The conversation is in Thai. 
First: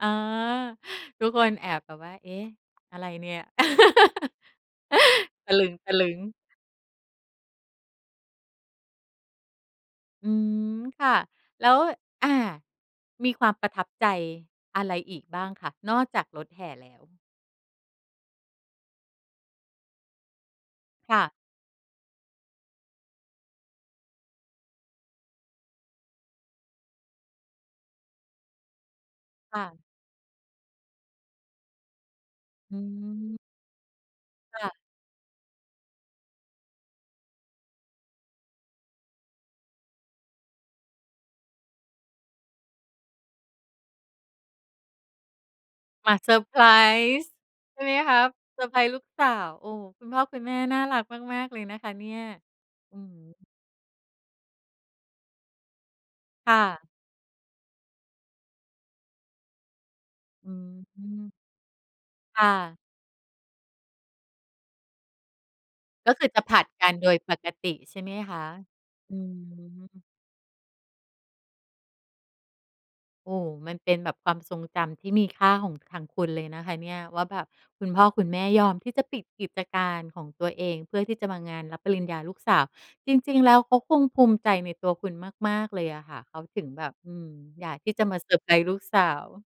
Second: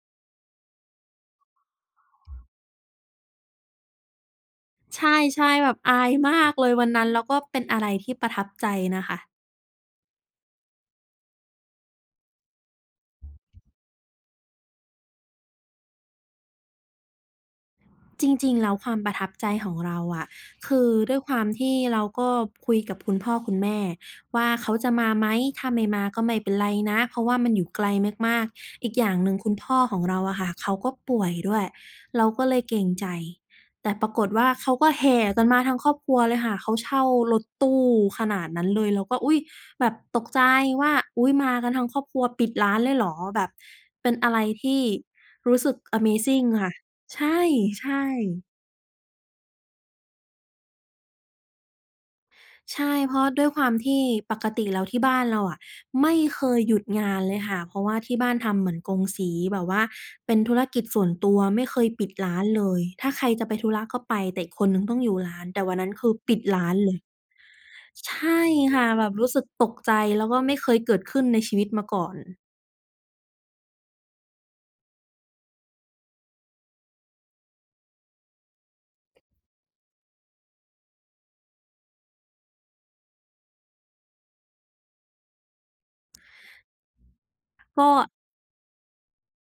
อ๋อ ทุกคนแอบแบบว่า เอ๊ะ อะไรเนี่ย ใชต่ ะๆ แบบอาลึยง มากๆ เลยวันนั้น แล้วก็เป็นอะไรที่ประทับใจนะคะ อืม ค่ะ แล้ว อา มีความประทับใจอะไรอีกบ้างคะ? นอกจากรถแห่แล้ว จริง ๆ แล้วความประทับใจของเราอะ คือดค้ว่ยะ ความที่เราก็คุยกับคุณพ่อคุณแม่ว่าเขาจะมาไหม ถ้าไม่มาก็ไม่เป็นไรนะ เพราะว่ามันอยู่ไกลมาก ๆ อีกอย่างหนึ่งคุคณ่พะ ่อของเราอะค่ะ เขาก็ป่วยด้วย เราก็เลยเอกรงใจ ืม แต่ปรากฏว่าคเข่าะ ก็แห่ กันมาทั้งครอบครัวเลยค่ะ เขาเช่ารถตู้ขนาดนั้นเลย เราก็ อุ๊ย! แบบตกใจว่า อุ๊ย! มากันทั้งครอบครัว ปิดร้านเลยเหรอ? แบบ เป็นอะไรที่รู้สึกอะเมมาเซซอิรง ์ไพรค่ะ ใชส์ ่ ใช่ใชไหมคะ ่ เซอร์ไพรส์ลูกสาว โอ้โฮ! คุณพ่อคุณแม่น่ารักมาก ๆ เลยนะคะเนี่ย ใช่ อืเพราะด้ม วยความที่ปกติแล้วที่บ้านเราอะไม่เคค่ยหยุดะ งานเลยค่ะ เพราะว่าที่บ้านทำเหมือนกงสี แบบว่าเป็นอืธุรกิจส่วนม ตัว ไม่เคยปิดร้าค่นเละ ย ถ้าใครจะไปธุระก็ไป แต่อีกคนหนึ่งต้องอยู่ร้าน แต่วันนั้นคืก็อคือปิจดะผลรัด้านกัเลนย โดยปกติใช่ไหใมชค่ะ? ค่ะ แบบอืรู้สึกตกใจ ม แล้วก็ไม่เคยเกิดขึ้นในชีวิตมาก่อน โอ้โฮ! มันเป็นแบบความทรงจำที่มีค่าของทางคุณเลยนะคะเนี่ย ว่าแบบคุณพ่อคุณแม่ยอมที่จะปิดกิจการของตัวเอง เพื่อที่จะมางานรับปริญญาลูกสาว จริง ๆ แล้วเขาคงภูมิใจในตัวคุณมาก ๆ เลยอะค่ะ เขาถึงแบบ อืม อยากกที็ ่จะมาเซอร์ไพรส์ลูกสาว